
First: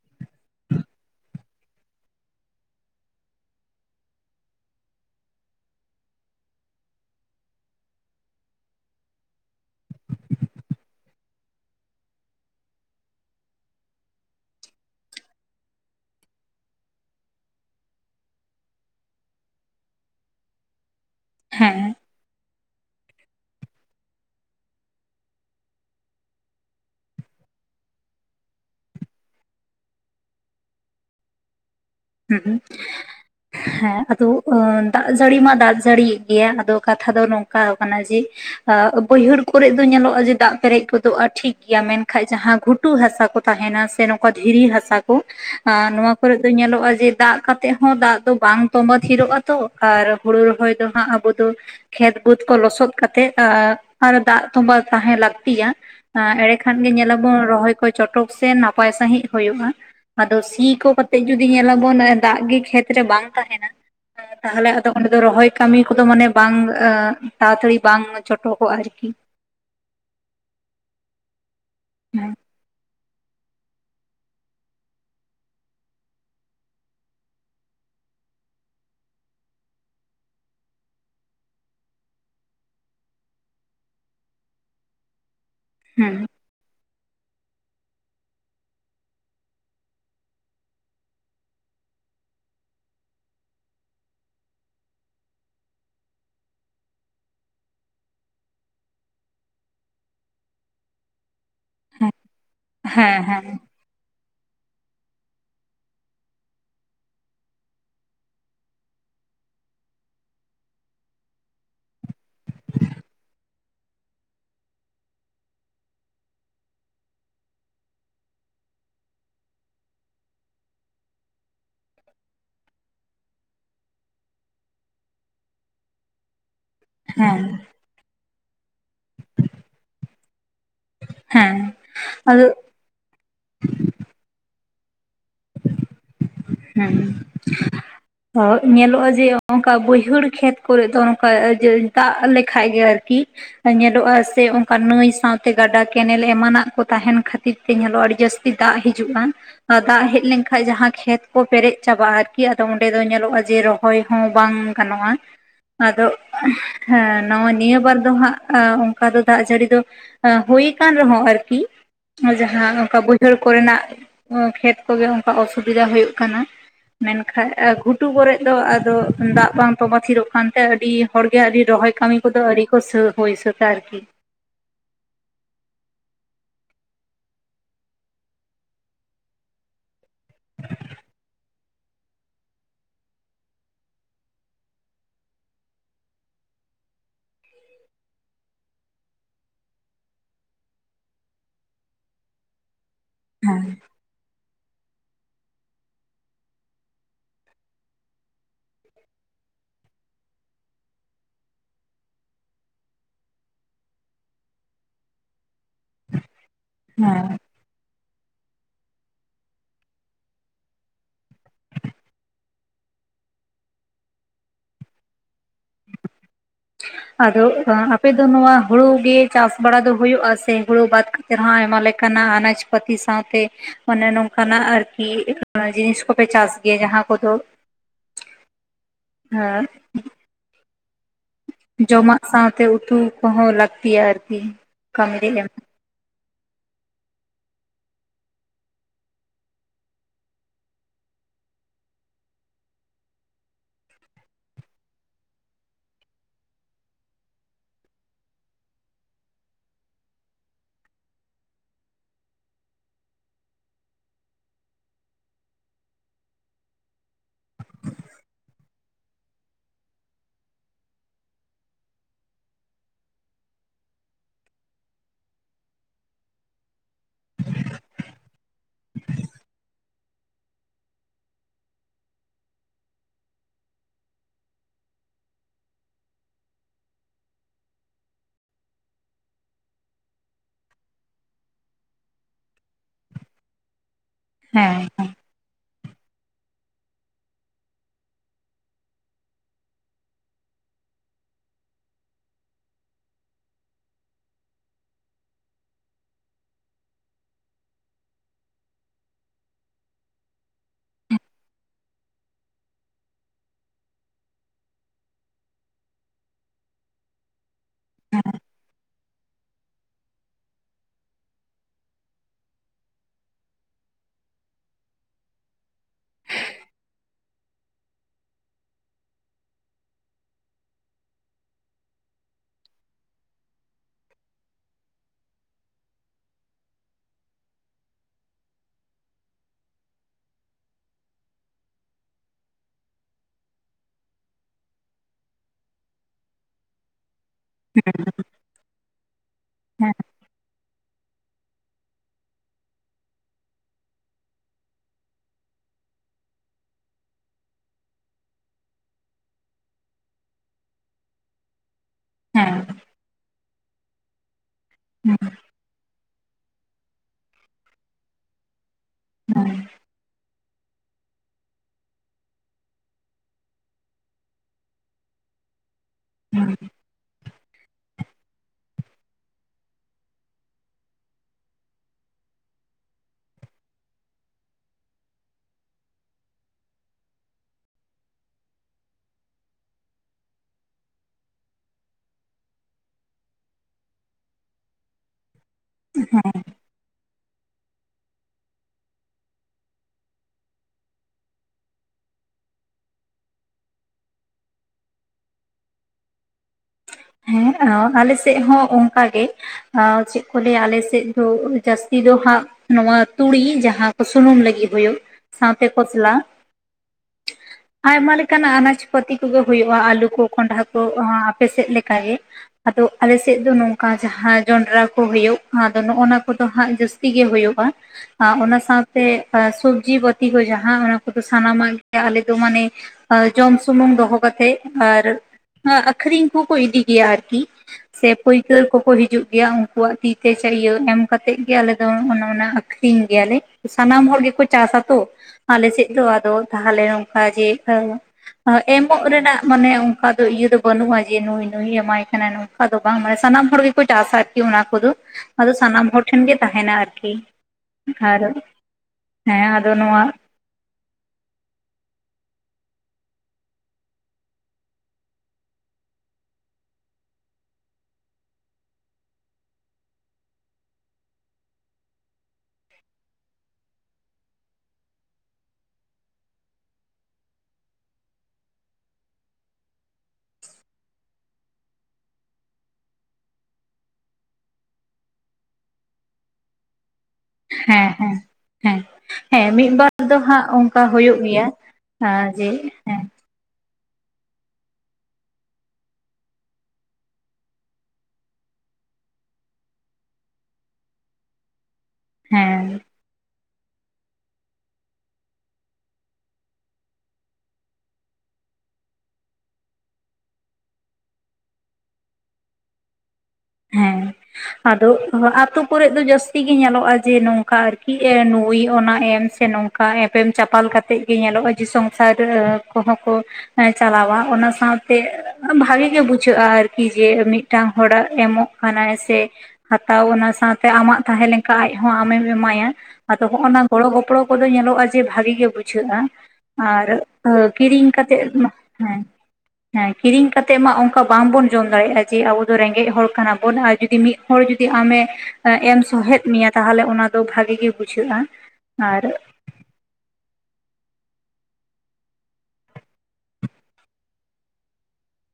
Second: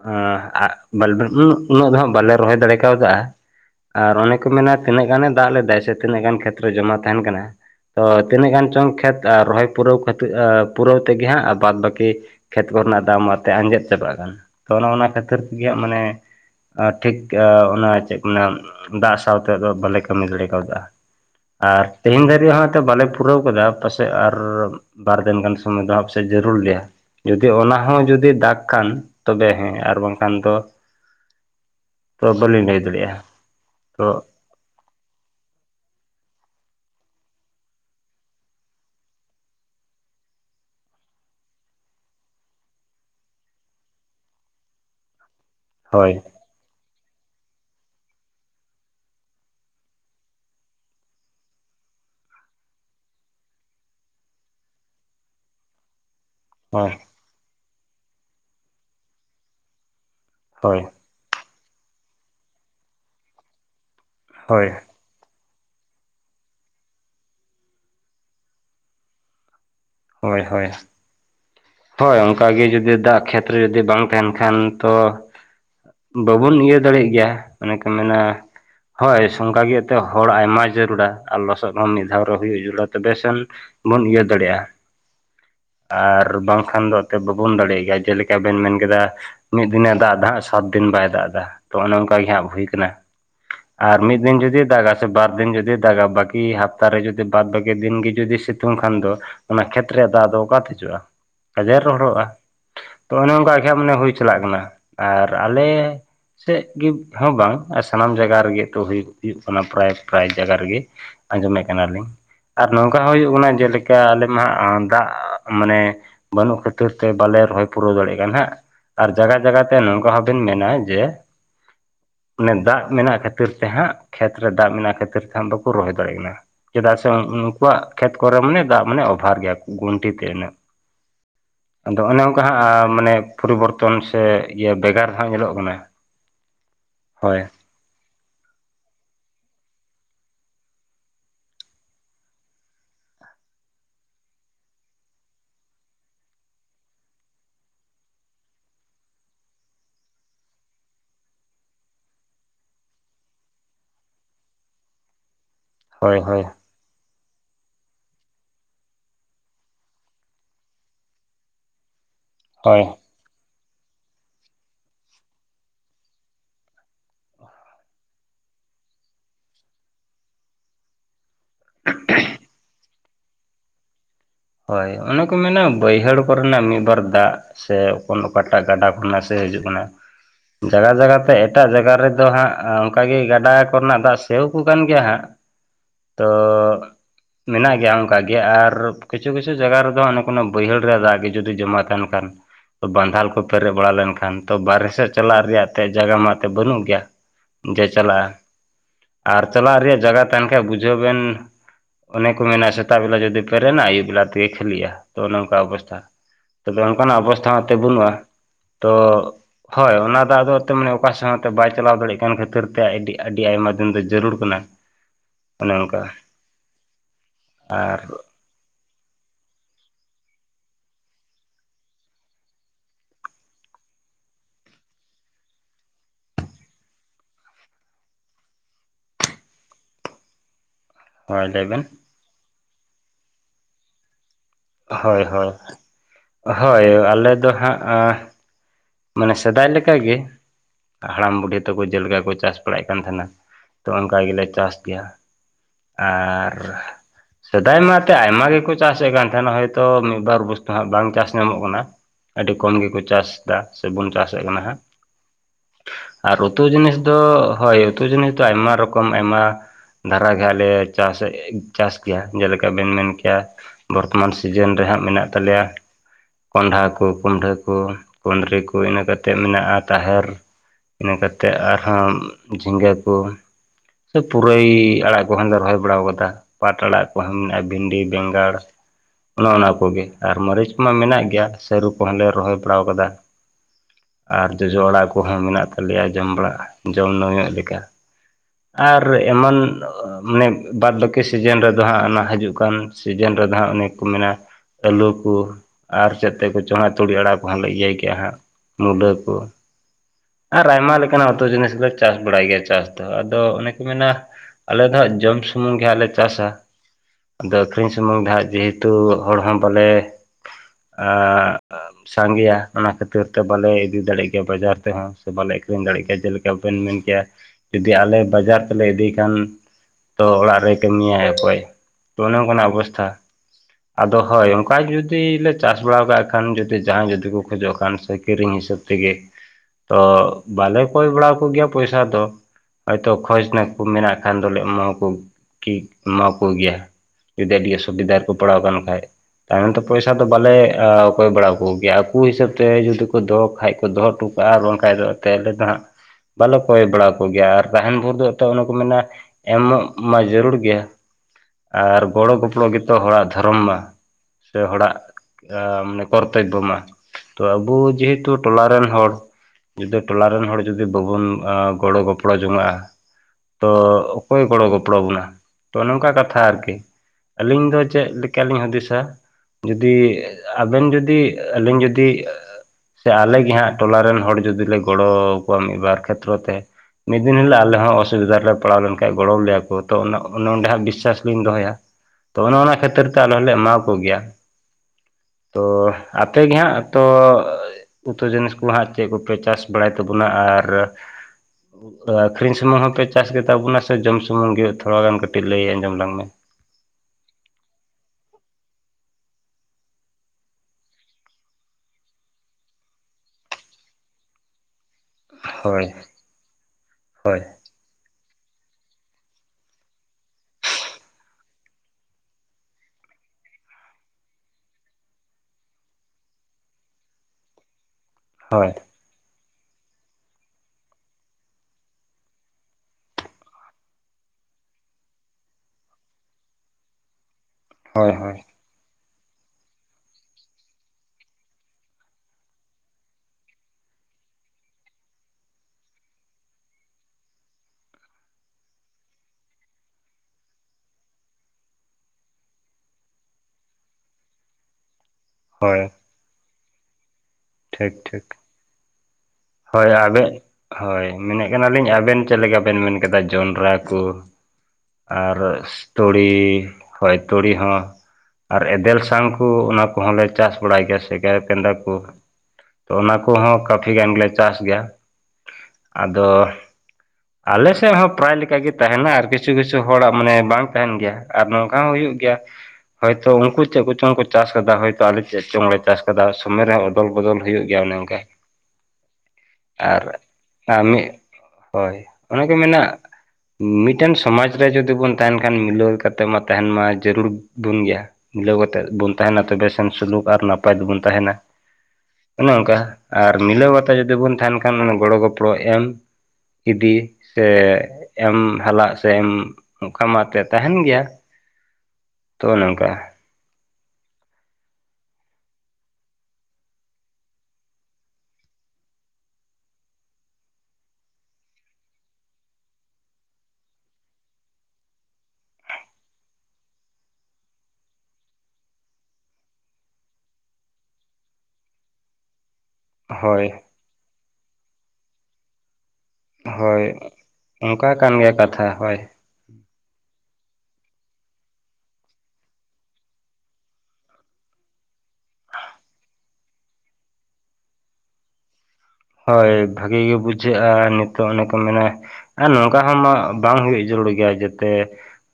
ᱦᱟᱸ ᱟᱜ [unintelligible] ᱩᱱᱟᱹᱜ ᱫᱚ ᱦᱟᱸᱜ ᱵᱟᱞᱮ ᱨᱚᱦᱚᱭ ᱫᱟᱲᱮ ᱠᱟᱣᱫᱟ᱾ ᱟᱨ ᱚᱱᱮ ᱠᱚ ᱢᱮᱱᱟ ᱛᱤᱱᱟᱹᱜ ᱜᱟᱱᱮ ᱫᱟᱜ ᱞᱮᱫᱟᱭ ᱥᱮ ᱛᱤᱱᱟᱹᱜ ᱜᱟᱱ ᱠᱷᱮᱛ ᱨᱮ ᱡᱚᱢᱟ ᱛᱟᱦᱮᱱ ᱠᱟᱱᱟ ᱾ ᱛᱚ ᱛᱤᱱᱟᱹᱜ ᱜᱟᱱ ᱪᱚᱝ ᱠᱷᱮᱛ ᱟᱨ ᱨᱚᱦᱚᱭ ᱯᱩᱨᱟᱹᱣ ᱠᱷᱟᱹᱛ ᱟ ᱯᱩᱨᱟᱹᱣ ᱛᱮᱜᱮ ᱦᱟᱸᱜ ᱵᱟᱫ ᱵᱟᱹᱠᱤ ᱠᱷᱮᱛ ᱠᱚᱨᱮᱱᱟᱜ ᱫᱟᱜ ᱢᱟ ᱮᱛᱮᱫ ᱟᱸᱡᱮᱫ ᱪᱟᱵᱟᱜ ᱠᱟᱱᱟ ᱾ ᱛᱚ ᱚᱱᱮ ᱚᱱᱟ ᱠᱷᱟᱹᱛᱤᱨ ᱛᱮᱜᱮ ᱢᱟᱱᱮ ᱴᱷᱤᱠ ᱚᱱᱟ ᱪᱮᱫ ᱠᱚ ᱢᱮᱱᱟ ᱫᱟᱜ ᱥᱟᱶᱛᱮ ᱫᱚ ᱵᱟᱞᱮ ᱠᱟᱹᱢᱤ ᱫᱟᱲᱮ ᱠᱟᱣᱫᱟ ᱾ ᱦᱮᱸ ᱟᱨ ᱛᱮᱦᱮᱧ ᱫᱷᱟᱹᱨᱤᱡ ᱵᱟᱞᱮ ᱯᱩᱨᱟᱹᱣ ᱠᱟᱫᱟ ᱯᱟᱥᱮᱡ ᱟᱨ ᱵᱟᱨ ᱫᱤᱱ ᱜᱟᱱ ᱥᱚᱢᱚᱭ ᱫᱚ ᱦᱟᱜ ᱯᱟᱥᱮᱫ ᱡᱟᱹᱨᱩᱲ ᱜᱮᱭᱟ ᱾ ᱡᱩᱫᱤ ᱚᱱᱟ ᱦᱚᱸ ᱡᱩᱫᱤ ᱫᱟᱜ ᱠᱷᱟᱱ ᱛᱚᱵᱮ ᱦᱮᱸ ᱟᱨ ᱵᱟᱝᱠᱷᱟᱱ ᱫᱚ ᱛᱚ ᱦᱩᱸ ᱵᱟᱹᱞᱤᱧ ᱞᱟᱹᱭ ᱫᱟᱲᱮᱭᱟᱜ-ᱟ [inaudible] ᱛᱚ ᱚ ᱫᱟᱜ ᱡᱟᱹᱲᱤ ᱢᱟ ᱫᱟᱜ ᱡᱟᱹᱲᱤᱭᱮᱫ ᱜᱮᱭᱟ ᱟᱫᱚ ᱠᱟᱛᱷᱟ ᱫᱚ ᱱᱚᱝᱠᱟ ᱠᱟᱱᱟ ᱡᱮ ᱵᱟᱹᱭᱦᱟᱹᱲ ᱠᱚᱨᱮᱜ ᱫᱚ ᱧᱮᱞᱚᱜ-ᱟ ᱡᱮ ᱫᱟᱜ ᱯᱮᱨᱮᱡ ᱜᱚᱫᱚᱜ-ᱟ ᱴᱷᱤᱠᱜᱮᱭᱟ ᱢᱮᱱᱠᱷᱟᱱ ᱡᱟᱦᱟᱸ ᱜᱷᱩ ᱴᱩ ᱦᱟᱥᱟ ᱠᱚ ᱛᱟᱦᱮᱱᱟ ᱥᱮ ᱱᱚᱝᱠᱟ ᱫᱷᱤᱨᱤ ᱦᱟᱥᱟ ᱠᱚ ᱦᱳᱭ ᱱᱚᱣᱟ ᱠᱚᱨᱮ ᱫᱚ ᱧᱮᱞᱚᱜ-ᱟ ᱡᱮ ᱫᱟᱜ ᱠᱟᱛᱮᱜ ᱦᱚᱸ ᱫᱟᱜ ᱫᱚ ᱵᱟᱝ ᱛᱚᱢᱟ ᱛᱷᱤᱨᱚᱜ-ᱟ ᱛᱚ ᱾ ᱟᱨ ᱦᱩᱲᱩ ᱨᱚᱦᱚᱭ ᱫᱚ ᱦᱟᱸᱜ ᱟᱵᱚ ᱫᱚ ᱠᱷᱮᱛ ᱵᱟᱹᱫᱽ ᱠᱚ ᱞᱚᱥᱚᱫ ᱠᱟᱛᱮᱜ ᱟᱨ ᱫᱟᱜ ᱛᱚᱸᱵᱟ ᱛᱟᱦᱮᱸ ᱞᱟᱹᱠᱛᱤᱭᱟ ᱮᱸᱰᱮ ᱠᱷᱟᱱ ᱜᱮ ᱦᱳᱭ ᱧᱮᱞ ᱟᱵᱚᱱ ᱨᱚᱦᱚᱭ ᱠᱚ ᱪᱚᱴᱚᱠ ᱥᱮ ᱱᱟᱯᱟᱭ ᱥᱟᱺᱦᱤᱡ ᱦᱳᱭᱳᱜ-ᱟ᱾ ᱟᱫᱚ ᱥᱤ ᱦᱳᱭ ᱠᱚ ᱠᱟ ᱛᱮᱫ ᱡᱩᱫᱤ ᱧᱮᱞᱟᱵᱚᱱ ᱫᱟᱜ ᱜᱮ ᱠᱷᱮᱛ ᱨᱮ ᱵᱟᱝ ᱛᱟᱦᱮᱱᱟ ᱾ [inaudible] ᱦᱳᱭ ᱛᱟᱦᱚᱞᱮ ᱟᱫᱚ ᱚᱸᱰᱮ ᱫᱚ ᱨᱚᱦᱚᱭ ᱠᱟᱹᱢᱤ ᱠᱚᱫᱚ ᱢᱟᱱᱮ ᱵᱟᱝ ᱛᱟᱲᱟᱛᱟᱲᱤ ᱵᱟᱝ ᱪᱚᱴᱚᱜᱚᱜ-ᱟ ᱟᱨᱠᱤ ᱾ ᱦᱳᱭ ᱦᱳᱭ ᱾ ᱦᱳᱭ ᱦᱮᱸ ᱚᱱᱠᱟᱜᱮ ᱡᱩᱫᱤ ᱫᱟᱜ ᱠᱷᱮᱛᱨᱮ ᱡᱩᱫᱤ ᱵᱟᱝ ᱛᱟᱦᱮᱱ ᱠᱷᱟᱱ ᱛᱚ ᱵᱟᱵᱚᱱ ᱤᱭᱟᱹ ᱫᱟᱲᱮᱭᱟᱜ ᱜᱮᱭᱟ ᱚᱱᱮ ᱠᱚ ᱢᱮᱱᱟ ᱦᱳᱭ [unintelligible] ᱮᱛᱮᱫ ᱦᱚᱲ ᱟᱭᱢᱟ ᱡᱟᱹᱨᱩᱲᱟ ᱟᱨ ᱞᱚᱥᱚᱫ ᱦᱚᱸ ᱢᱤᱫ ᱫᱷᱟᱣ ᱨᱮ ᱦᱩᱭᱩᱜ ᱡᱟᱹᱨᱩᱲᱟ ᱛᱚᱵᱮ ᱥᱮᱱ ᱵᱚᱱ ᱤᱭᱟᱹ ᱫᱟᱲᱮᱭᱟᱜ-ᱟ᱾ [inaudible] ᱟᱨ ᱵᱟᱝᱠᱷᱟᱱ ᱫᱚ ᱮᱱᱛᱮᱫ ᱵᱟᱵᱚᱱ ᱫᱟᱲᱮᱭᱟᱜ ᱜᱮᱭᱟ ᱡᱮᱞᱮᱠᱟ ᱵᱮᱱ ᱢᱮᱱ ᱠᱮᱫᱟ ᱢᱤᱫ ᱫᱤᱱ ᱮ ᱫᱟᱜ ᱮᱫᱟ ᱦᱟᱸᱜ ᱥᱟᱛ ᱫᱤᱱ ᱵᱟᱭ ᱫᱟᱜ ᱮᱫᱟ, ᱛᱚ ᱚᱱᱮ ᱚᱱᱠᱟ ᱜᱮ ᱦᱟᱸᱜ ᱦᱩᱭ ᱠᱟᱱᱟ ᱾ ᱟᱨ ᱢᱤᱫ ᱫᱤᱱ ᱡᱩᱫᱤ ᱫᱟᱜᱟ ᱥᱮ ᱵᱟᱨ ᱫᱤᱱ ᱡᱩᱫᱤ ᱫᱟᱜᱟ ᱵᱟᱹᱠᱤ ᱦᱟᱯᱛᱟ ᱨᱮ ᱡᱩᱫᱤ ᱵᱟᱫᱽ ᱵᱟᱹᱠᱤ ᱫᱤᱱ ᱜᱮ ᱡᱩᱫᱤ ᱥᱤ ᱛᱩᱝ ᱠᱷᱟᱱ ᱫᱚ ᱚᱱᱟ ᱠᱷᱮᱛ ᱨᱮᱭᱟᱜ ᱫᱟᱜ ᱫᱚ ᱚᱠᱟ ᱛᱮ ᱦᱤᱡᱩᱜ-ᱟ ᱾ ᱠᱟᱡᱟᱠ ᱨᱚᱦᱚᱲᱚᱜ-ᱟ ᱛᱚ ᱦᱮᱸ ᱚᱱᱮ ᱦᱮᱸ ᱚᱱᱠᱟ ᱜᱮ ᱦᱟᱜ ᱢᱟᱱᱮ ᱦᱩᱭ ᱪᱟᱞᱟᱜ ᱠᱟᱱᱟ ᱾ ᱟᱨ ᱟᱞᱮ ᱥᱮᱫ ᱜᱮ ᱦᱚᱸ ᱵᱟᱝ ᱟᱨ ᱥᱟᱱᱟᱢ ᱡᱟᱭᱜᱟ ᱨᱮᱜᱮ ᱛᱚ ᱦᱩᱭᱩᱜ ᱦᱩᱭᱩᱜ ᱠᱟᱱᱟ ᱯᱨᱟᱭ ᱯᱨᱟᱭ ᱡᱟᱭᱜᱟ ᱨᱮᱜᱮ ᱾ ᱟᱸᱡᱚᱢᱮᱫ ᱠᱟᱱᱟᱞᱤᱧ ᱾ ᱟᱨ ᱱᱚᱝᱠᱟ ᱦᱚᱸ ᱦᱩᱭᱩᱜ ᱠᱟᱱᱟ ᱡᱮᱞᱮᱠᱟ ᱟᱞᱮ ᱢᱟ ᱦᱟᱸᱜ ᱫᱟᱜ ᱢᱟᱱᱮ ᱵᱟᱹᱱᱩᱜ ᱠᱷᱟᱹᱛᱤᱨ ᱛᱮ ᱵᱟᱞᱮ ᱨᱚᱦᱚᱭ ᱯᱩᱨᱟᱹᱣ ᱫᱟᱲᱮᱭᱟᱜ ᱠᱟᱱ ᱦᱟᱸᱜ ᱾ ᱟᱨ ᱡᱟᱜᱟ ᱡᱟᱜᱟ ᱛᱮ ᱱᱚᱝᱠᱟ ᱦᱚᱸᱵᱤᱱ ᱢᱮᱱᱼᱟ ᱡᱮ ᱢᱟᱱᱮ ᱫᱟᱜ ᱢᱮᱱᱟᱜ ᱠᱷᱟᱹᱛᱤᱨ ᱛᱮ ᱦᱟᱸᱜ ᱠᱷᱮᱛ ᱨᱮ ᱫᱟᱜ ᱢᱮᱱᱟᱜ ᱠᱷᱟᱹᱛᱤᱨ ᱛᱮ ᱦᱟᱸᱜ ᱵᱟᱠᱚ ᱨᱚᱦᱚᱭ ᱫᱟᱲᱮᱭᱟᱜ ᱠᱟᱱᱟ᱾ ᱪᱮᱫᱟᱜ ᱥᱮ ᱩᱱ ᱦᱮᱸ ᱩᱱᱠᱩᱣᱟᱜ ᱠᱷᱮᱛ ᱠᱚᱨᱮ ᱢᱟᱱᱮ ᱫᱟᱜ ᱢᱟᱱᱮ ᱚᱵᱷᱟᱨ ᱜᱮᱭᱟ, ᱜᱩᱱᱴᱷᱤ ᱛᱮ ᱤᱱᱟᱹᱜ᱾ ᱦᱮᱸ᱾ ᱟᱫᱚ ᱚᱱᱮ ᱚᱸᱠᱟ ᱦᱟᱸᱜ ᱟᱸ ᱢᱟᱱᱮ ᱯᱷᱚᱨᱤᱵᱚᱨᱛᱚᱱ ᱥᱮ ᱤᱭᱟᱹ ᱵᱮᱜᱟᱨ ᱦᱟᱸᱜ ᱧᱮᱞᱚᱜ ᱠᱟᱱᱟ᱾ ᱦᱩᱸ, ᱦᱳᱭ ᱦᱚᱭᱼᱜ ᱧᱮᱞᱚᱜᱼᱟ ᱡᱮ ᱚᱝᱠᱟ ᱵᱟᱹᱭᱦᱟᱹᱲ ᱠᱷᱮᱛ ᱠᱚᱨᱮᱜ ᱫᱚ ᱱᱚᱝᱠᱟ ᱟᱹᱡᱟᱹ ᱫᱟᱜ ᱞᱮᱠᱷᱟᱡ ᱜᱮ ᱟᱨᱠᱤ ᱧᱮᱞᱚᱜᱼᱟ ᱥᱮ ᱚᱱᱠᱟ ᱱᱟᱹᱭ ᱥᱟᱶᱛᱮ ᱜᱟᱰᱟ ᱠᱮᱱᱮᱞ ᱮᱢᱟᱱᱟᱜ ᱠᱚ ᱛᱟᱦᱮᱱ ᱠᱷᱟᱹᱛᱤᱨ ᱛᱮ ᱧᱮᱞᱚᱜᱼᱟ ᱟᱹᱰᱤ ᱡᱟᱹᱥᱛᱤ ᱫᱟᱜ ᱦᱤᱡᱩᱜᱼᱟ ᱟᱨ ᱫᱟᱜ ᱦᱮᱡ ᱞᱮᱝᱠᱷᱟᱡ ᱡᱟᱦᱟᱸ ᱠᱷᱮᱛ ᱠᱚ ᱯᱮᱨᱮᱡ ᱪᱟᱵᱟᱜᱼᱟ ᱟᱨᱠᱤ ᱟᱫᱚ ᱚᱸᱰᱮ ᱫᱚ ᱧᱮᱞᱚᱜᱼᱟ ᱡᱮ ᱨᱚᱦᱚᱭ ᱦᱚᱸ ᱵᱟᱝ ᱜᱟᱱᱚᱜᱼᱟ, ᱟᱫᱚᱻᱜ ᱦᱳᱭ ᱦᱳᱭ ᱦᱮᱸ ᱱᱚᱜᱼᱚᱭ ᱱᱤᱭᱟᱹ ᱵᱟᱨ ᱫᱚ ᱦᱟᱸᱜ ᱮᱸ ᱚᱸᱠᱟ ᱫᱚ ᱫᱟᱜ ᱡᱟᱹᱲᱤ ᱫᱚ ᱮᱸ ᱦᱩᱭ ᱠᱟᱱ ᱨᱮᱦᱚᱸ ᱟᱨᱠᱤ ᱟᱸ ᱡᱟᱦᱟᱸ ᱦᱳᱭ ᱚᱱᱠᱟ ᱵᱟᱹᱭᱦᱟᱹᱲ ᱠᱚᱨᱮᱱᱟᱜ ᱩᱸ ᱠᱷᱮᱛ ᱠᱚᱜᱮ ᱚᱱᱠᱟ ᱚᱥᱩᱵᱤᱫᱷᱟ ᱦᱩᱭᱩᱜ ᱠᱟᱱᱟ, ᱢᱮᱱᱠᱷᱟᱻᱡᱼᱟ ᱜᱷᱩᱴᱩ ᱠᱚᱨᱮᱫ ᱫᱚ ᱟᱫᱚ ᱫᱟᱜ ᱵᱟᱝ ᱛᱚᱸᱵᱟ ᱛᱷᱤᱨᱳᱜ ᱠᱷᱟᱱ ᱛᱮ ᱟᱹᱰᱤ ᱦᱚᱲ ᱜᱮ ᱟᱹᱰᱤ ᱨᱚᱦᱚᱭ ᱠᱟᱹᱢᱤ ᱠᱚᱫᱚ ᱟᱹᱣᱨᱤ ᱠᱚ ᱥᱟᱹ ᱦᱩᱭ ᱥᱟᱹᱛᱼᱟ ᱟᱨᱠᱤ᱾ ᱦᱳᱭ ᱚᱱᱮ ᱠᱚ ᱢᱮᱱᱟ ᱵᱟᱹᱭᱦᱟᱹᱲ ᱠᱚᱨᱮᱱᱟᱜ ᱢᱤᱫ ᱵᱟᱨ ᱫᱟᱜ, ᱥᱮ ᱚᱠᱳᱱ ᱚᱠᱟᱴᱟᱜ ᱜᱟᱰᱟ ᱠᱷᱚᱱ ᱱᱟᱥᱮ ᱦᱤᱡᱩᱜ ᱠᱟᱱᱟ, ᱡᱟᱜᱟ ᱡᱟᱜᱟ ᱛᱮ ᱮᱴ- ᱴᱟᱜ ᱡᱟᱜᱟ ᱨᱮᱫᱚ ᱦᱟᱸᱜ ᱮᱸ ᱚᱸᱠᱟᱜᱮ ᱜᱟᱰᱟ ᱠᱚᱨᱮᱱᱟᱜ ᱫᱟᱜ ᱥᱮᱣ ᱠᱚ ᱠᱟᱱ ᱜᱮᱭᱟ ᱦᱟᱸᱜ᱾ ᱛᱚ ᱢᱮᱱᱟᱜ ᱜᱮᱭᱟ ᱚᱸᱠᱟ ᱜᱮ ᱟᱨ ᱠᱤᱪᱷᱩ ᱠᱤᱪᱷᱩ ᱡᱟᱜᱟ ᱨᱮᱫᱚ ᱦᱟᱸᱜ ᱚᱱᱟ ᱠᱚᱱᱳ ᱵᱟᱹᱭᱦᱟᱹᱲ ᱨᱮᱭᱟᱜ ᱫᱟᱜ ᱜᱮ ᱡᱩᱫᱤ ᱡᱚᱢᱟ ᱛᱟᱦᱮᱱ ᱠᱷᱟᱱ, ᱟᱫᱚ ᱵᱟᱸᱫᱷᱟᱞ ᱠᱩ ᱯᱮ ᱨᱮ ᱵᱟᱲᱷᱟᱣ ᱞᱮᱱᱠᱷᱟᱱ ᱛᱚ ᱵᱟᱨᱦᱮ ᱥᱮᱫ ᱪᱟᱞᱟᱜ ᱨᱮᱭᱟᱜ ᱮᱛᱮᱦ ᱡᱟᱜᱟ ᱢᱟ ᱮᱛᱮᱫ ᱵᱟᱹᱱᱩᱜᱼᱟ ᱜᱮᱭᱟ ᱡᱮ ᱪᱟᱞᱟᱜᱼᱟ, ᱟᱨ ᱪᱟᱞᱟᱜ ᱨᱮᱭᱟᱜ ᱡᱟᱜᱟ ᱛ ᱠᱟᱱ ᱠᱷᱟᱡ ᱵᱩᱡᱷᱟᱹᱣ ᱵᱮᱱ ᱚᱱᱮ ᱠᱚ ᱢᱮᱱᱟ ᱥᱮᱛᱟᱜ ᱵᱮᱞᱟ ᱡᱩᱫᱤ ᱯᱮᱨᱮᱱ, ᱟᱹᱭᱩᱵ ᱵᱮᱞᱟ ᱛᱮᱜᱮ ᱠᱷᱟᱹᱞᱤᱜᱼᱟ ᱾ ᱛᱚ ᱚᱱᱮ ᱚᱱᱠᱟ ᱚᱵᱚᱥᱛᱷᱟ, ᱛᱚᱵᱮ ᱚᱸᱠᱟᱱᱟᱜ ᱦᱮᱸ ᱚᱵᱚᱥᱛᱷᱟ ᱦᱚᱸ ᱛᱟᱭ ᱵᱟᱹᱱᱩᱜᱼᱟ ᱾ ᱛᱚ ᱦᱳᱭ ᱚᱱᱟ ᱫᱚ ᱟᱫᱚ ᱮᱱᱛᱮᱫ ᱢᱟᱱᱮ ᱚᱠᱟ ᱥᱮᱫ ᱦᱚᱸ ᱵᱟᱭ ᱪᱟᱞᱟᱣ ᱫᱟᱲᱮᱜ ᱠᱟᱱ ᱠᱷᱟᱹᱛᱤᱨ ᱛᱮ ᱟᱹᱰᱤ ᱟᱹᱰᱤ ᱟᱭᱢᱟ ᱫᱤᱱ ᱫᱚ ᱡᱟᱹᱨᱩᱲ ᱠᱟᱱᱟ, [unintelligible] ᱚᱱᱮ ᱚᱸᱠᱟ᱾ ᱟᱫᱚᱜ ᱩᱸ ᱟᱯᱮ ᱫᱚ ᱱᱚᱣᱟ ᱦᱩᱲᱩ ᱜᱮ ᱪᱟᱥ ᱵᱟᱲᱟ ᱫᱚ ᱦᱩᱭᱩᱜᱼᱟ, ᱥᱮ ᱦᱩᱲᱩ ᱵᱟᱫᱽ ᱠᱟᱛᱮ ᱨᱮᱦᱚᱸ ᱟᱭᱢᱟ ᱞᱮᱠᱟᱱᱟᱜ ᱟᱱᱟᱡᱽ ᱯᱟᱹᱛᱤ ᱥᱟᱶᱛᱮ ᱚᱱᱮ ᱱᱚᱝᱠᱟᱱᱟᱜ ᱟᱨᱠᱤ ᱚᱱᱟ ᱡᱤᱱᱤᱥ ᱠᱚᱯᱮ ᱪᱟᱥ ᱜᱮᱭᱟ ᱡᱟᱦᱟᱸ ᱠᱚᱫᱚ ᱦᱮᱸ, ᱦᱳᱭ ᱞᱟᱹᱭ ᱵᱮᱱ? ᱡᱚᱢᱟᱜ ᱥᱟᱶᱛᱮ ᱩᱛᱩ ᱠᱚᱦᱚᱸ ᱞᱟᱹᱠᱛᱤᱭᱟ ᱟᱨᱠᱤ ᱾ ᱦᱳᱭ ᱦᱳᱭ, ᱦᱳᱭ ᱟᱞᱮ ᱫᱚ ᱦᱟᱸᱜ ᱟᱸ ᱢᱟᱱᱮ ᱥᱮᱫᱟᱭ ᱞᱮᱠᱟ ᱜᱮ, ᱦᱟᱲᱟᱢ ᱵᱩᱰᱷᱤ ᱛᱮᱠᱚ ᱡᱮᱞᱮᱠᱟ ᱠᱚ ᱪᱟᱥ ᱵᱟᱲᱟᱭᱮᱫ ᱠᱟᱱ ᱛᱟᱦᱮᱸᱱᱟ, ᱛᱚ ᱚᱱᱠᱟ ᱜᱮᱞᱮ ᱪᱟᱥ ᱜᱮᱭᱟ ᱾ ᱟᱨ ᱥᱮᱫᱟᱭ ᱢᱟ ᱮᱱᱛᱮᱜ ᱟᱭᱢᱟ ᱜᱮᱠᱚ ᱪᱟᱥᱼᱮᱫ ᱠᱟᱱ ᱛᱟᱦᱮᱸᱱ, ᱦᱚᱭᱛᱳ ᱢᱤᱫ ᱵᱟᱨ ᱵᱚᱥ ᱛᱚ ᱦᱟᱸᱜ ᱵᱟᱝ ᱪᱟᱥ ᱧᱟᱢᱚᱜ ᱠᱟᱱᱟ, ᱟᱹᱰᱤ ᱠᱚᱢ ᱜᱮᱠᱚ ᱪᱟᱥᱼᱮᱫᱟ ᱥᱮᱵᱚᱱ ᱪᱟᱥ ᱮᱜ ᱠᱟᱱᱟ ᱦᱟᱸᱜ ᱾ ᱟᱨ ᱩᱛᱩ ᱡᱤᱱᱤᱥ ᱫᱚ ᱦᱳᱭ ᱩᱛᱩ ᱡᱤᱱᱤᱥ ᱫᱚ ᱟᱭᱢᱟ ᱨᱚᱠᱚᱢ ᱟᱭᱢᱟ ᱫᱷᱟᱨᱟ ᱜᱮ ᱦᱟᱸᱜ ᱞᱮ ᱪᱟᱥᱼᱮᱜ, ᱪᱟᱥ ᱜᱮᱭᱟ ᱡᱮᱞᱮᱠᱟ ᱵᱮᱱ ᱢᱮᱱ ᱠᱮᱭᱟ ᱵᱚᱨᱛᱚᱢᱟᱱ ᱥᱤᱡᱮᱱ ᱨᱮ ᱦᱟᱸᱜ ᱢᱮᱱᱟᱜ ᱛᱟᱞᱮᱭᱟ ᱠᱚᱸᱰᱷᱟ ᱠᱚ, ᱠᱩᱢᱰᱷᱟᱹ ᱠᱚ ᱾ ᱠᱩᱸᱰᱨᱤ ᱠᱚ, ᱤᱱᱟᱹ ᱠᱟᱛᱮᱫ ᱢᱮᱱᱟᱜᱼᱟ ᱛᱟᱦᱮᱨ, ᱤᱱᱟᱹ ᱠᱟᱛᱮᱜ, ᱟᱨᱦᱚᱸ ᱡᱷᱤᱸᱜᱟᱹ ᱠᱩ, ᱥᱮ ᱯᱩᱨᱟᱹᱭ ᱟᱲᱟᱜ ᱠᱚᱦᱚᱸ ᱞᱮ ᱨᱚᱦᱚᱭ ᱵᱟᱲᱟ ᱠᱟᱫᱟ ᱾ ᱯᱟᱴ ᱟᱲᱟᱜ ᱠᱚᱦᱚᱸ ᱢᱮᱱᱟᱜᱼᱟ, ᱵᱷᱤᱱᱰᱤ, ᱵᱮᱸᱜᱟᱲ, ᱚᱱᱮ ᱚᱱᱟ ᱠᱚᱜᱮ, ᱟᱨ ᱢᱟᱹᱨᱤᱪ ᱠᱚᱢᱟ ᱢᱮᱱᱟᱜ ᱜᱮᱭᱟ, ᱥᱟᱹᱨᱩ ᱠᱚᱦᱚᱸ ᱞᱮ ᱨᱚᱦᱚᱭ ᱵᱟᱲᱟ ᱟᱠᱟᱫᱟ ᱾ ᱟᱨ ᱡᱚᱡᱚ ᱦᱮᱸ ᱟᱲᱟᱜ ᱠᱚᱦᱚᱸ ᱢᱮᱱᱟᱜ ᱛᱟᱞᱮᱭᱟ, ᱡᱚᱢ ᱵᱟᱲᱟ ᱡᱚᱢ ᱱᱟᱹᱣᱟᱹᱭ ᱞᱮᱠᱟ ᱾ ᱟᱨ ᱮᱢᱚᱱ ᱢᱟᱱᱮ, ᱵᱟᱫᱽ ᱵᱟᱹᱠᱤ ᱥᱤᱡᱤᱱ ᱨᱮᱫᱚ ᱦᱟᱸᱜ ᱚᱱᱟ ᱦᱤᱡᱩᱜ ᱠᱟᱱ ᱥᱤᱡᱮᱱ ᱨᱮᱫᱚ ᱦᱟᱸᱟᱜ, ᱚᱱᱮᱠ ᱠᱚ ᱢᱮᱱᱟ ᱟᱹᱞᱩ ᱠᱩ, ᱟᱨ ᱪᱮᱫ ᱛᱮᱫ ᱠᱚᱪᱚ ᱦᱟᱜ ᱛᱩᱲᱤ ᱟᱲᱟᱜ ᱠᱚᱦᱚᱸ ᱞᱮ ᱤᱭᱟᱹᱭ ᱠᱮ ᱠᱮᱦᱟᱸᱟᱜ ᱢᱩᱞᱟᱹ ᱠᱩ, ᱟᱨ ᱟᱭᱢᱟ ᱞᱮᱠᱟᱱᱟᱜ ᱩᱛᱩ ᱡᱤᱱᱤᱥ ᱞᱮ ᱪᱟᱥ ᱵᱟᱲᱟᱭ ᱜᱮᱭᱟ ᱪᱟᱥ ᱫᱚ, ᱟᱫᱚ ᱚᱱᱮ ᱠᱚ ᱢᱮᱱᱟ ᱟᱞᱮ ᱫᱚᱦᱟᱸᱜ ᱡᱚᱢ ᱥᱩᱢᱩᱝ ᱜᱮ ᱦᱟᱸᱜ ᱞᱮ ᱪᱟᱥᱟ, ᱟᱫᱚ ᱟᱹᱠᱷᱨᱤᱧ ᱥᱩᱢᱩᱝ ᱫᱚ ᱦᱟᱸᱜ ᱡᱮᱦᱮᱛᱩ ᱦᱚᱲ ᱦᱚᱸ ᱵᱚᱞᱮ ᱟᱻ ᱥᱟᱸᱜᱮᱭᱟ, ᱚᱱᱟ ᱠᱷᱟᱹᱛᱤᱨ ᱛᱮ ᱵᱟᱞᱮ ᱤᱫᱤ ᱫᱟᱲᱮᱜ ᱜᱮᱭᱟ ᱵᱟᱡᱟᱨ ᱛᱮᱦᱚᱸ, ᱥᱮ ᱵᱟᱞᱮ ᱟᱹᱠᱷᱨᱤᱧ ᱫᱟᱲᱮᱜ ᱜᱮᱭᱟ, ᱡᱮᱞᱮᱠᱟ ᱵᱮᱱ ᱢᱮᱱ ᱠᱮᱭᱟ ᱾ ᱡᱩᱫᱤ ᱟᱞᱮ, ᱵᱟᱡᱟᱨ ᱛᱮᱞᱮ ᱤᱫᱤᱭ ᱠᱷᱟᱱ ᱛᱚ ᱚᱲᱟᱜ ᱨᱮᱭ ᱠᱟᱹᱢᱤᱭᱟᱭ ᱚᱠᱚᱭ, ᱛᱚ ᱚᱱᱮ ᱚᱱᱠᱟᱱᱟᱜ ᱚᱵᱚᱥᱛᱷᱟ ᱾ ᱟᱫᱚ ᱦᱳᱭ ᱚᱱᱠᱟ ᱡᱩᱫᱤ ᱞᱮ ᱪᱟᱥ ᱵᱟᱲᱟ ᱠᱟᱜ ᱠᱷᱟᱱ, ᱡᱩᱫᱤ ᱡᱟᱦᱟᱸᱭ ᱡᱩᱫᱤ ᱠᱚ ᱠᱷᱚᱡᱚᱜ ᱠᱟᱱ ᱥᱮ, ᱠᱤᱨᱤᱧ ᱦᱤᱥᱟᱹᱵ ᱛᱮᱜᱮ ᱛᱚ ᱵᱟᱞᱮ ᱠᱚᱭ ᱵᱟᱲᱟ ᱠᱚᱜᱮᱭᱟ, ᱯᱚᱭᱥᱟ ᱫᱚ ᱾ ᱦᱚᱭᱛᱚ ᱠᱷᱡᱽ ᱨᱮᱱᱟᱜ ᱠᱚ ᱢᱮᱱᱟᱜ ᱠᱷᱟᱱ ᱫᱚᱞᱮ, ᱮᱢᱟᱠᱚ ᱠᱤ ᱮᱢᱟᱠᱚᱜᱮᱭᱟ᱾ ᱡᱩᱫᱤ ᱟᱹᱰᱤ ᱚᱥᱩᱵᱤᱫᱷᱟ ᱨᱮᱠᱚ ᱯᱟᱲᱟᱣ ᱟᱠᱟᱱ ᱠᱷᱟᱡ, ᱛᱟᱭᱚᱢ ᱛᱮ ᱦᱮᱸ ᱯᱚᱭᱥᱟ ᱫᱚ ᱵᱟᱞᱮ ᱠᱚᱭ ᱵᱟᱲᱟ ᱠᱚ ᱜᱮᱭᱟ ᱾ ᱠᱩ ᱦᱤᱥᱟᱹᱵᱽ ᱛᱮ ᱡᱩᱫᱤ ᱠᱚ ᱫᱚᱦᱚ ᱠᱷᱟᱡ ᱠᱚ ᱫᱚᱦᱚ ᱦᱚᱴᱚ ᱠᱟᱜᱼᱟ, ᱟᱨ ᱵᱟᱝᱠᱷᱟ ᱫᱚ ᱮᱱᱛᱮᱫ ᱟᱞᱮᱫᱚ ᱦᱟᱸᱜ ᱵᱟᱞᱮ ᱠᱚᱭ ᱵᱟᱲᱟ ᱠᱚ ᱜᱮᱭᱟ, ᱟᱨ ᱛᱟᱦᱮᱱ ᱵᱷᱳᱨ ᱫᱚ ᱮᱛᱚ ᱚᱱᱟ ᱠᱚ ᱢᱮᱱᱟ ᱮᱢᱚᱜ ᱢᱟ ᱡᱟᱹᱨᱩᱲ ᱜᱮᱭᱟ᱾ ᱟᱨ ᱜᱚᱲᱚ ᱦᱮᱸ ᱜᱚᱯᱚᱲᱚ ᱜᱮᱛᱚ ᱦᱚᱲᱟᱜ ᱫᱷᱚᱨᱚᱢ ᱢᱟ᱾ ᱥᱮ ᱦᱚᱲᱟᱜ ᱢᱟᱱᱮ ᱠᱚᱨᱛᱚᱵᱵᱚ ᱢᱟ᱾ ᱛᱚ ᱟᱵᱚ ᱡᱮᱦᱮᱛᱩ ᱴᱚᱞᱟ ᱨᱮᱱ ᱦᱚᱲ, ᱦᱮᱸ᱾ ᱡᱩᱫᱤ ᱴᱚᱞᱟ ᱨᱮᱱ ᱦᱚᱲ ᱡᱩᱫᱤ ᱵᱟᱵᱚᱱ, ᱟ ᱜᱚᱲᱚ ᱜᱚᱯᱚᱲᱚ ᱡᱚᱱᱟᱜᱼᱟ ᱛᱚ ᱚᱠᱚᱭ ᱜᱚᱲᱚ ᱜᱚᱯᱲᱚ ᱵᱚᱱᱟ᱾ ᱛᱚ ᱚᱱᱮ ᱚᱱᱠᱟᱱ ᱠᱟᱛᱷᱟ ᱟᱨᱠᱤ᱾ ᱟᱞᱤᱧ ᱫᱚ ᱪᱮᱫ ᱞᱮᱠᱟᱞᱤᱧ ᱦᱩᱫᱤᱥᱟ, ᱡᱩᱫᱤ ᱟᱵᱮᱱ ᱡᱩᱫᱤ ᱟᱞᱤᱧ ᱡᱩᱫ ᱡᱩᱫᱤ ᱥᱮ ᱟᱞᱮ ᱜᱮ ᱦᱟᱸᱜ, ᱴᱚᱞᱟ ᱨᱮᱱ ᱦᱚᱲ ᱡᱩᱫᱤ ᱞᱮ ᱜᱚᱲᱚ ᱠᱚᱣᱟ ᱢᱤᱜ ᱵᱟᱨ ᱠᱷᱮᱛᱨᱚ ᱛᱮ, ᱢᱤᱫ ᱫᱤᱱ ᱦᱤᱞᱳᱜ ᱟᱞᱮ ᱦᱚᱸ ᱚᱥᱩᱵᱤᱫᱷᱟ ᱨᱮᱞᱮ ᱯᱟᱲᱟᱣ ᱞᱮᱱᱠᱷᱟᱡ ᱜᱚᱲᱚ ᱞᱮᱭᱟ ᱠᱚ, ᱛᱚ ᱚᱱᱮ ᱚᱸᱰᱮ ᱦᱟᱸᱜ ᱵᱤᱥᱥᱟᱥ ᱞᱤᱧ ᱫᱚᱦᱚᱭᱟ᱾ ᱛᱚ ᱚᱱᱮ ᱚᱱᱟ ᱠᱷᱟᱹᱛᱤᱨ ᱛᱮ ᱟᱞᱮ ᱦᱚᱸᱞᱮ ᱮᱢᱟᱣ ᱠᱚᱜᱮᱭᱟ᱾ ᱛᱚ ᱟᱯᱮ ᱜᱮ ᱦᱟᱸᱜ ᱚ ᱩᱛᱩ ᱡᱤᱱᱤᱥ ᱠᱚ ᱦᱟᱸᱜ ᱪᱮᱫ ᱠᱚᱯᱮ ᱪᱟᱥ ᱵᱟᱲᱟᱭ ᱛᱟᱵᱚᱱᱟ? ᱟᱨ ᱟᱹᱷᱨᱤᱧ ᱥᱩᱢᱩᱝ ᱦᱚᱸᱯᱮ ᱪᱟᱥ ᱜᱮᱛᱟ ᱵᱚᱱᱟ, ᱥᱮ ᱡᱚᱢ ᱥᱩᱢᱩᱝ ᱜᱮ ᱛᱷᱚᱲᱟ ᱜᱟᱱ ᱠᱟᱹᱴᱤᱡ ᱞᱟᱹᱭ ᱟᱸᱡᱚᱢ ᱞᱟᱝ ᱢᱮ᱾ ᱦᱮᱸ ᱚ ᱟᱞᱮ ᱥᱮᱫ ᱦᱚᱸ ᱚᱱᱠᱟᱜᱮ᱾ ᱟᱨ ᱪᱮᱫ ᱠᱚ ᱞᱟᱹᱭᱟ ᱟᱞᱮᱥᱮᱫ ᱫᱚ ᱡᱟᱹᱥᱛᱤ ᱫᱚ ᱦᱟᱸᱜ ᱱᱚᱣᱟ ᱛᱩᱲᱤ ᱡᱟᱦᱟᱸ ᱠᱚ ᱥᱩᱱᱩᱢ ᱞᱟᱹᱜᱤᱫ ᱦᱳᱭᱳᱜ ᱥᱟᱶᱛᱮ ᱦᱳᱭ ᱠᱷᱚᱥᱞᱟ, ᱦᱳᱭ ᱟᱭᱢᱟ ᱞᱮᱠᱟᱱᱟᱜ ᱟᱱᱟᱡ ᱯᱟᱹᱛᱤ ᱠᱚᱜᱮ ᱦᱩᱭᱩᱜᱼᱟ, ᱟᱞᱩ ᱠᱚ ᱠᱚᱸᱰᱷᱟ ᱠᱚ ᱟᱯᱮᱥᱮᱫ ᱞᱮᱠᱟ ᱜᱮ᱾ ᱟᱫᱚ ᱟᱞᱮᱥᱮᱫ ᱫᱚ ᱱᱚᱝᱠᱟ ᱡᱟᱦᱟᱸ ᱡᱚᱸᱱᱰᱨᱟ ᱠᱚ ᱦᱳᱭᱳᱜ, ᱟᱫᱚ ᱱᱚᱜ ᱚᱱᱟ ᱠᱚᱫᱚ ᱦᱟᱸᱜ ᱡᱟᱹᱥᱛᱤ, ᱡᱟᱥᱹᱛᱤ ᱜᱮ ᱦᱳᱭᱳᱜᱼᱟ᱾ ᱚᱱᱟ ᱦᱳᱭ ᱥᱟᱶ ᱥᱮ ᱥᱚᱵᱽᱡᱤ ᱯᱟᱹᱛᱤ ᱠᱚ ᱡᱟᱦᱟᱸ ᱚᱱᱟ ᱠᱚᱫᱚ ᱥᱟᱱᱟᱢᱟᱜ ᱜᱮ ᱟᱞᱮ ᱫᱚ ᱢᱟᱱᱮ, ᱡᱚᱢ ᱥᱩᱢᱩᱝ ᱫᱚᱦᱚ ᱠᱟᱛᱮᱜ ᱟᱨ ᱟᱠᱷ ᱟᱠᱷᱨᱤᱧ ᱠᱚᱠᱚ ᱤᱫᱤ ᱜᱮᱭᱟ ᱟᱨᱠᱤ, ᱦᱳᱭ ᱥᱮ ᱦᱳᱭ ᱯᱟᱹᱭ ᱠᱟᱹᱨ ᱠᱚᱠᱚ ᱦᱤᱡᱩᱜ ᱜᱮᱭᱟ᱾ ᱩᱱᱠᱩᱣᱟᱜ ᱛᱤ ᱛᱮ ᱤᱭᱟᱹ ᱮᱢ ᱠᱟᱛᱮᱜ ᱜᱮ ᱟᱞᱮ ᱫᱚ ᱚᱱᱮ ᱚᱱᱟ ᱟᱠᱷᱨᱤᱧ ᱜᱮᱭᱟᱞᱮ᱾ ᱥᱟᱱᱟᱢ ᱦᱚᱲ ᱜᱮᱠᱚ ᱪᱟᱥᱟ ᱛᱚ ᱟᱞᱮ ᱥᱮᱫ ᱫᱚ ᱟᱫᱚ ᱛᱟᱦᱞᱮ ᱚᱝᱠᱟ ᱡᱮ ᱮᱸ ᱟ ᱮᱢᱚᱜ ᱨᱮᱱᱟᱜ ᱢᱟᱱᱮ ᱚᱱᱠᱟ ᱫᱚ ᱤᱭᱟᱹ ᱫᱚ ᱵᱟᱹᱱᱩᱜᱼᱟ ᱡᱮ ᱱᱩᱭ-ᱱᱩᱭ ᱮᱢᱟᱭ ᱠᱟᱱᱟ ᱱᱚᱝᱠᱟ ᱫᱚ ᱵᱟᱝ ᱢᱟᱱᱮ ᱥᱟᱱᱟᱢ ᱦᱚᱲ ᱜᱮᱠᱚ ᱪᱟᱥᱟ ᱟᱨᱠᱤ ᱚᱱᱟ ᱠᱚᱫᱚ᱾ ᱟᱫᱚ ᱦᱳᱭ ᱥᱟᱱᱟᱢ ᱦᱚᱲ ᱴᱷᱮᱱ ᱜᱮ ᱛᱟᱦᱮᱱᱟ ᱟᱨᱠᱤ᱾ ᱴᱷᱤᱠ ᱟᱨ ᱴᱷᱤᱠ᱾ ᱦᱮᱸ ᱟᱫᱚ ᱦᱳᱭ ᱱᱚᱣᱟ ᱟᱵᱮᱱ ᱦᱳᱭ ᱢᱮᱱᱮᱜ ᱠᱟᱱᱟᱞᱤᱧ ᱟᱵᱮᱱ ᱪᱮᱜ ᱞᱮᱠᱟ ᱵᱮᱱ ᱢᱮᱱ ᱠᱮᱫᱟ ᱡᱚᱱᱰᱨᱟ ᱠᱚ ᱟᱨ ᱛᱩᱲᱤ ᱦᱳᱭ ᱛᱩᱲᱤ ᱦᱚᱸ ᱾ ᱟᱨ ᱮᱫᱮᱞ ᱥᱟᱝ ᱠᱚ ᱚᱱᱟ ᱠᱚᱦᱚᱸ ᱞᱮ ᱪᱟᱥ ᱵᱟᱲᱟᱭ ᱜᱮᱭᱟ ᱥᱮᱜᱮᱨ ᱠᱮᱸᱫᱟ ᱠᱚ᱾ ᱛᱚ ᱚᱱᱟ ᱠᱚᱦᱚᱸ ᱠᱟᱹᱯᱷᱤ ᱜᱟᱱ ᱜᱮᱞᱮ ᱪᱟᱥ ᱜᱮᱭᱟ ᱟᱫᱚ ᱟᱞᱮ ᱥᱮᱜ ᱦᱚᱸ ᱯᱨᱟᱭ ᱞᱮᱠᱟᱜᱮ ᱛᱟᱦᱮᱱᱟ ᱟᱨ ᱠᱤᱪᱷᱩ ᱠᱤᱪᱷᱩ ᱦᱚᱲᱟᱜ ᱢᱟᱱᱮ ᱵᱟᱝ ᱛᱟᱦᱮᱱ ᱜᱮᱭᱟ᱾ ᱟᱨ ᱱᱚᱝᱠᱟ ᱦᱚᱸ ᱦᱩᱭᱩᱜ ᱜᱮᱭᱟ ᱾ ᱦᱚᱭᱛᱚ ᱩᱱᱠᱩ ᱪᱮᱜ ᱠᱚᱪᱚᱝ ᱠᱚ ᱪᱟᱥ ᱠᱟᱫᱟ ᱦᱚᱭᱛᱚ ᱟᱞᱮ ᱪᱮᱜ ᱪᱚᱝ ᱞᱮ ᱪᱟᱥ ᱠᱟᱫᱟ ᱥᱚᱢᱚᱭ ᱨᱮ ᱚᱫᱚᱞ ᱵᱚᱫᱚᱞ ᱦᱩᱭᱩᱜ ᱜᱮᱭᱟ ᱦᱮᱸ ᱚᱱᱮ ᱦᱮᱸ ᱚᱱᱠᱟ᱾ ᱦᱮᱸ ᱦᱮᱸ ᱢᱤᱜ ᱵᱟᱨ ᱫᱚ ᱟᱨ ᱦᱟᱸᱜ ᱚᱱᱠᱟ ᱢᱤᱫ ᱦᱩᱭᱩᱜ ᱜᱮᱭᱟ᱾ ᱦᱳᱭ ᱦᱮᱸ ᱡᱮ ᱚᱱᱟᱜᱮ ᱢᱮᱱᱟ ᱦᱮᱸ ᱢᱤᱫᱴᱮᱱ ᱥᱚᱢᱟᱡᱽ ᱨᱮ ᱡᱩᱫᱤ ᱵᱚᱱ ᱛᱟᱦᱮᱱ ᱠᱷᱟᱱ ᱢᱤᱞᱟᱹᱣ ᱠᱟᱛᱮᱫ ᱢᱟ ᱛᱟᱦᱮᱱ ᱢᱟ ᱡᱟᱹᱨᱩᱲ ᱵᱩᱱ ᱜᱮᱭᱟ᱾ ᱢᱤᱞᱟᱹᱣ ᱠᱟᱛᱮᱫ ᱵᱚᱱ ᱛᱟᱦᱮᱱᱟ ᱛᱚᱵᱮ ᱥᱮᱱ ᱥᱩᱞᱩᱠ ᱟᱨ ᱱᱟᱯᱟᱭ ᱫᱚ ᱵᱚᱱ ᱛᱟᱦᱮᱱᱟ᱾ ᱚᱱᱮ ᱦᱮᱸ ᱚᱱᱠᱟ ᱟᱨ ᱢᱤᱞᱟᱹᱣ ᱠᱟᱛᱮ ᱡᱩᱫᱤ ᱵᱚᱱ ᱛᱟᱦᱮᱱ ᱠᱷᱟᱱ ᱜᱚᱲᱚ ᱜᱚᱯᱲᱚ ᱮᱢ ᱤᱫᱤ ᱥᱮ ᱮᱢ ᱦᱟᱞᱟᱜ ᱥᱮ ᱮᱢ ᱚᱱᱠᱟ ᱢᱟᱛᱮ ᱛᱟᱦᱮᱱ ᱜᱮᱭᱟ᱾ ᱛᱚ ᱚᱱᱮ ᱚᱱᱠᱟ ᱾ ᱦᱮᱸ᱾ ᱟᱫᱚ ᱟᱛᱳ ᱠᱚᱨᱮᱜ ᱫᱚ ᱡᱟᱹᱥᱛᱤ ᱜᱮ ᱧᱮᱞᱚᱜᱼᱟ ᱡᱮ ᱱᱚᱝᱠᱟ ᱟᱨᱠᱤ ᱮ ᱱᱩᱭ ᱚᱱᱟ ᱮᱢ ᱥᱮ ᱱᱚᱝ ᱠᱟ ᱮᱯᱮᱢ ᱪᱟᱯᱟᱞ ᱠᱟᱛᱮᱜ ᱜᱮ ᱧᱮᱞᱚᱜᱼᱟ ᱡᱮ ᱥᱚᱝᱥᱟᱨ ᱮ ᱠᱚᱦᱚᱸ ᱠᱚ ᱮᱸ ᱪᱟᱞᱟᱣᱟ ᱚᱱᱟ ᱥᱟᱶᱛᱮ ᱵᱷᱟᱹᱜᱤ ᱜᱮ ᱵᱩᱡᱷᱟᱹᱜᱼᱟ ᱟᱨᱠᱤ ᱡᱮ ᱢᱤᱫᱴᱟᱝ ᱦᱚᱲᱟᱜ ᱮᱢᱚᱜ ᱠᱟᱱᱟᱭ ᱥᱮ ᱦᱟᱛᱟᱣ ᱚᱱᱟ ᱥᱟᱶᱛᱮ ᱟᱢᱟᱜ ᱛᱟᱦᱮᱸ ᱞᱮᱱᱠᱷᱟᱡ ᱟᱡ ᱦᱚᱸ ᱟᱢᱮᱢ ᱮᱢᱟᱭᱟ᱾ ᱟᱫᱚ ᱦᱳᱭ ᱦᱚᱜᱱᱟ ᱜᱚᱲᱚ ᱜᱚᱯᱚᱲᱚ ᱠᱚᱫᱚ ᱧᱮᱞᱚᱜᱼᱟ ᱡᱮ ᱵᱷᱟᱹᱜᱤ ᱜᱮ ᱵᱩᱡᱷᱟᱹᱜᱼᱟ ᱾ ᱦᱳᱭ ᱟᱨ ᱮᱸ ᱚᱱᱠᱟ ᱠᱤᱨᱤᱧ ᱠᱟᱱ ᱠᱟᱛᱮᱫ ᱜᱮᱭᱟ ᱠᱟᱛᱷᱟ ᱦᱳᱭ ᱦᱮᱸ ᱦᱮᱸ ᱠᱤᱨᱤᱧ ᱠᱟᱛᱮᱜ ᱢᱟ ᱚᱱᱠᱟ ᱵᱟᱝᱵᱚᱱ ᱡᱚᱢ ᱫᱟᱲᱮᱭᱟᱜᱼᱟ ᱡᱮ ᱟᱵᱚ ᱫᱚ ᱨᱮᱸᱜᱮ ᱜᱮᱜ ᱦᱚᱲ ᱠᱟᱱᱟ ᱵᱚᱱ ᱟᱨ ᱡᱩᱫᱤ ᱢᱤᱫ ᱦᱚᱲ ᱡᱩᱫᱤ ᱟᱢᱮ ᱮ ᱮᱢ ᱥᱚᱦᱮᱫ ᱢᱮᱭᱟ ᱛᱟᱦᱚᱞᱮ ᱚᱱᱟ ᱫᱚ ᱵᱷᱟᱜᱮ ᱜᱮ ᱵᱩᱡᱷᱟᱹᱜᱼᱟ ᱟᱨ ᱦᱳᱭ ᱵᱷᱟᱜᱮ ᱜᱮ ᱵᱩᱡᱷᱟᱹᱜᱼᱟ ᱟᱨ ᱱᱤᱛᱚᱜ ᱚᱱᱮᱠᱚ ᱢᱮᱱᱟ ᱟᱨ ᱱᱚᱝᱠᱟᱱ ᱦᱚᱸ ᱢᱟ ᱵᱟᱝ ᱦᱩᱭᱩᱜ ᱡᱟᱹᱨᱩᱲ ᱜᱮᱭᱟ ᱡᱟᱛᱮ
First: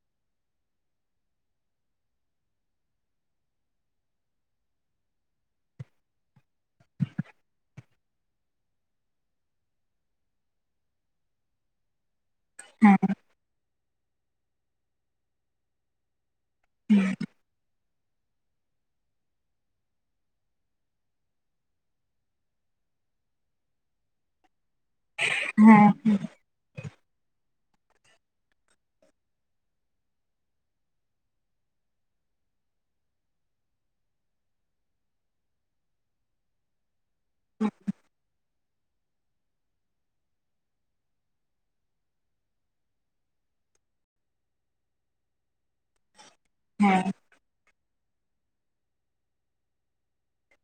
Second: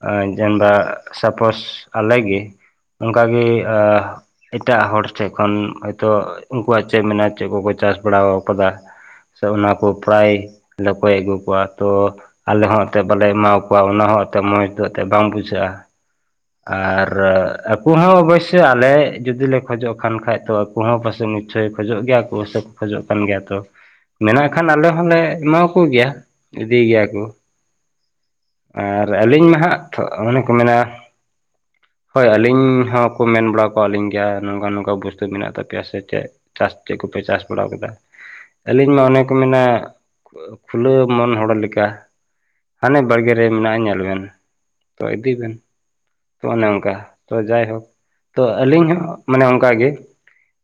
ᱟ ᱡᱮᱱᱵᱟ ᱥᱟᱯᱳᱥ ᱟᱞᱮ ᱜᱮ ᱚᱱᱠᱟᱜᱮ ᱟᱸ ᱮᱴᱟᱜ ᱦᱚᱲ ᱴᱷᱮᱱ ᱠᱷᱚᱱ ᱦᱚᱳ ᱛᱚ ᱩᱱᱠᱩᱣᱟᱜ ᱪᱮᱜ ᱢᱮᱱᱟᱜᱼᱟ ᱪᱮᱜ ᱠᱚ ᱠᱚ ᱪᱟᱥ ᱵᱟᱲᱟᱣ ᱠᱟᱫᱟ ᱥᱮ ᱚᱱᱟ ᱠᱚ ᱯᱨᱟᱭ ᱞᱟᱹᱯᱟᱹᱭ ᱟᱹᱜᱩ ᱠᱚᱣᱟ ᱛᱚ ᱟᱞᱮ ᱦᱚᱸ ᱦᱮᱸ ᱮᱛᱮᱫ ᱵᱟᱞᱮ ᱮᱢᱟᱣ ᱠᱚᱣᱟ ᱚᱱᱟ ᱦᱚᱸ ᱮᱛᱮᱫ ᱢᱚᱡ ᱫᱚ ᱮᱛᱮᱫ ᱵᱟᱝ ᱵᱩᱡᱷᱟᱹᱜᱼᱟ ᱾ ᱟᱨ ᱟᱯ ᱩᱱᱠᱩ ᱦᱚᱸ ᱚᱵᱚᱥᱥᱳᱭ ᱟᱞᱮ ᱡᱩᱫᱤ ᱞᱮ ᱠᱷᱚᱡᱚᱜ ᱠᱷᱟᱱ ᱠᱷᱟᱡ ᱛᱚ ᱟᱠᱚ ᱦᱚᱸ ᱯᱟᱥᱮᱡ ᱱᱤᱥᱪᱚᱭ ᱠᱷᱚᱡᱚᱜ ᱜᱮᱭᱟ ᱠᱚ ᱥᱮ ᱠᱚ ᱠᱷᱚᱡᱚᱜ ᱠᱟᱱ ᱜᱮᱭᱟ ᱛᱚ ᱢᱮᱱᱟᱜ ᱠᱷᱟᱱ ᱟᱞᱮ ᱦᱚᱸᱞᱮ ᱮᱢᱟ ᱦᱮᱸ ᱠᱚᱜᱮᱭᱟ ᱤᱫᱤᱭ ᱜᱮᱭᱟ ᱠᱚ ᱾ ᱟᱨ ᱟᱹᱞᱤᱧ ᱢᱟ ᱦᱟᱸᱜ ᱛᱷᱚ ᱚᱱᱮ ᱠᱚ ᱢᱮᱱᱟ ᱦᱳᱭ ᱟᱹᱞᱤᱧ ᱦᱚᱸᱠᱚ ᱢᱮᱱ ᱵᱟᱲᱟᱣ ᱠᱟᱜ ᱞᱤᱧ ᱜᱮᱭᱟ ᱱᱚᱝᱠᱟ ᱱᱚᱝᱠᱟ ᱵᱩᱥᱛᱩ ᱢᱮᱱᱟᱜ ᱛᱟᱯᱮᱭᱟ ᱥᱮ ᱪᱮᱜ ᱾ ᱪᱟᱥ ᱪᱮᱜ ᱠᱚᱯᱮ ᱪᱟᱥ ᱵᱟᱲᱟᱣ ᱠᱟᱫᱟ ᱾ ᱟᱹᱞᱤᱧ ᱢᱟ ᱚᱱᱮ ᱠᱚ ᱢᱮᱱᱟ ᱠᱷᱩᱞᱟᱹᱣ ᱢᱚᱱ ᱦᱚᱲ ᱞᱮᱠᱟ ᱾ ᱦᱟᱱᱮ ᱵᱟᱲᱜᱮ ᱨᱮ ᱢᱮᱱᱟᱜᱼᱟ ᱧᱮᱞ ᱵᱮᱱ ᱛᱚ ᱤᱫᱤᱭ ᱵᱮᱱ ᱾ ᱛᱚ ᱚᱱᱮ ᱦᱮᱸ ᱚᱱᱠᱟ ᱛᱚ ᱡᱟᱭᱦᱳᱠ ᱛᱚ ᱟᱹᱞᱤᱧ ᱦᱚᱸ ᱢᱟᱱᱮ ᱚᱱᱠᱟᱜᱮ ᱾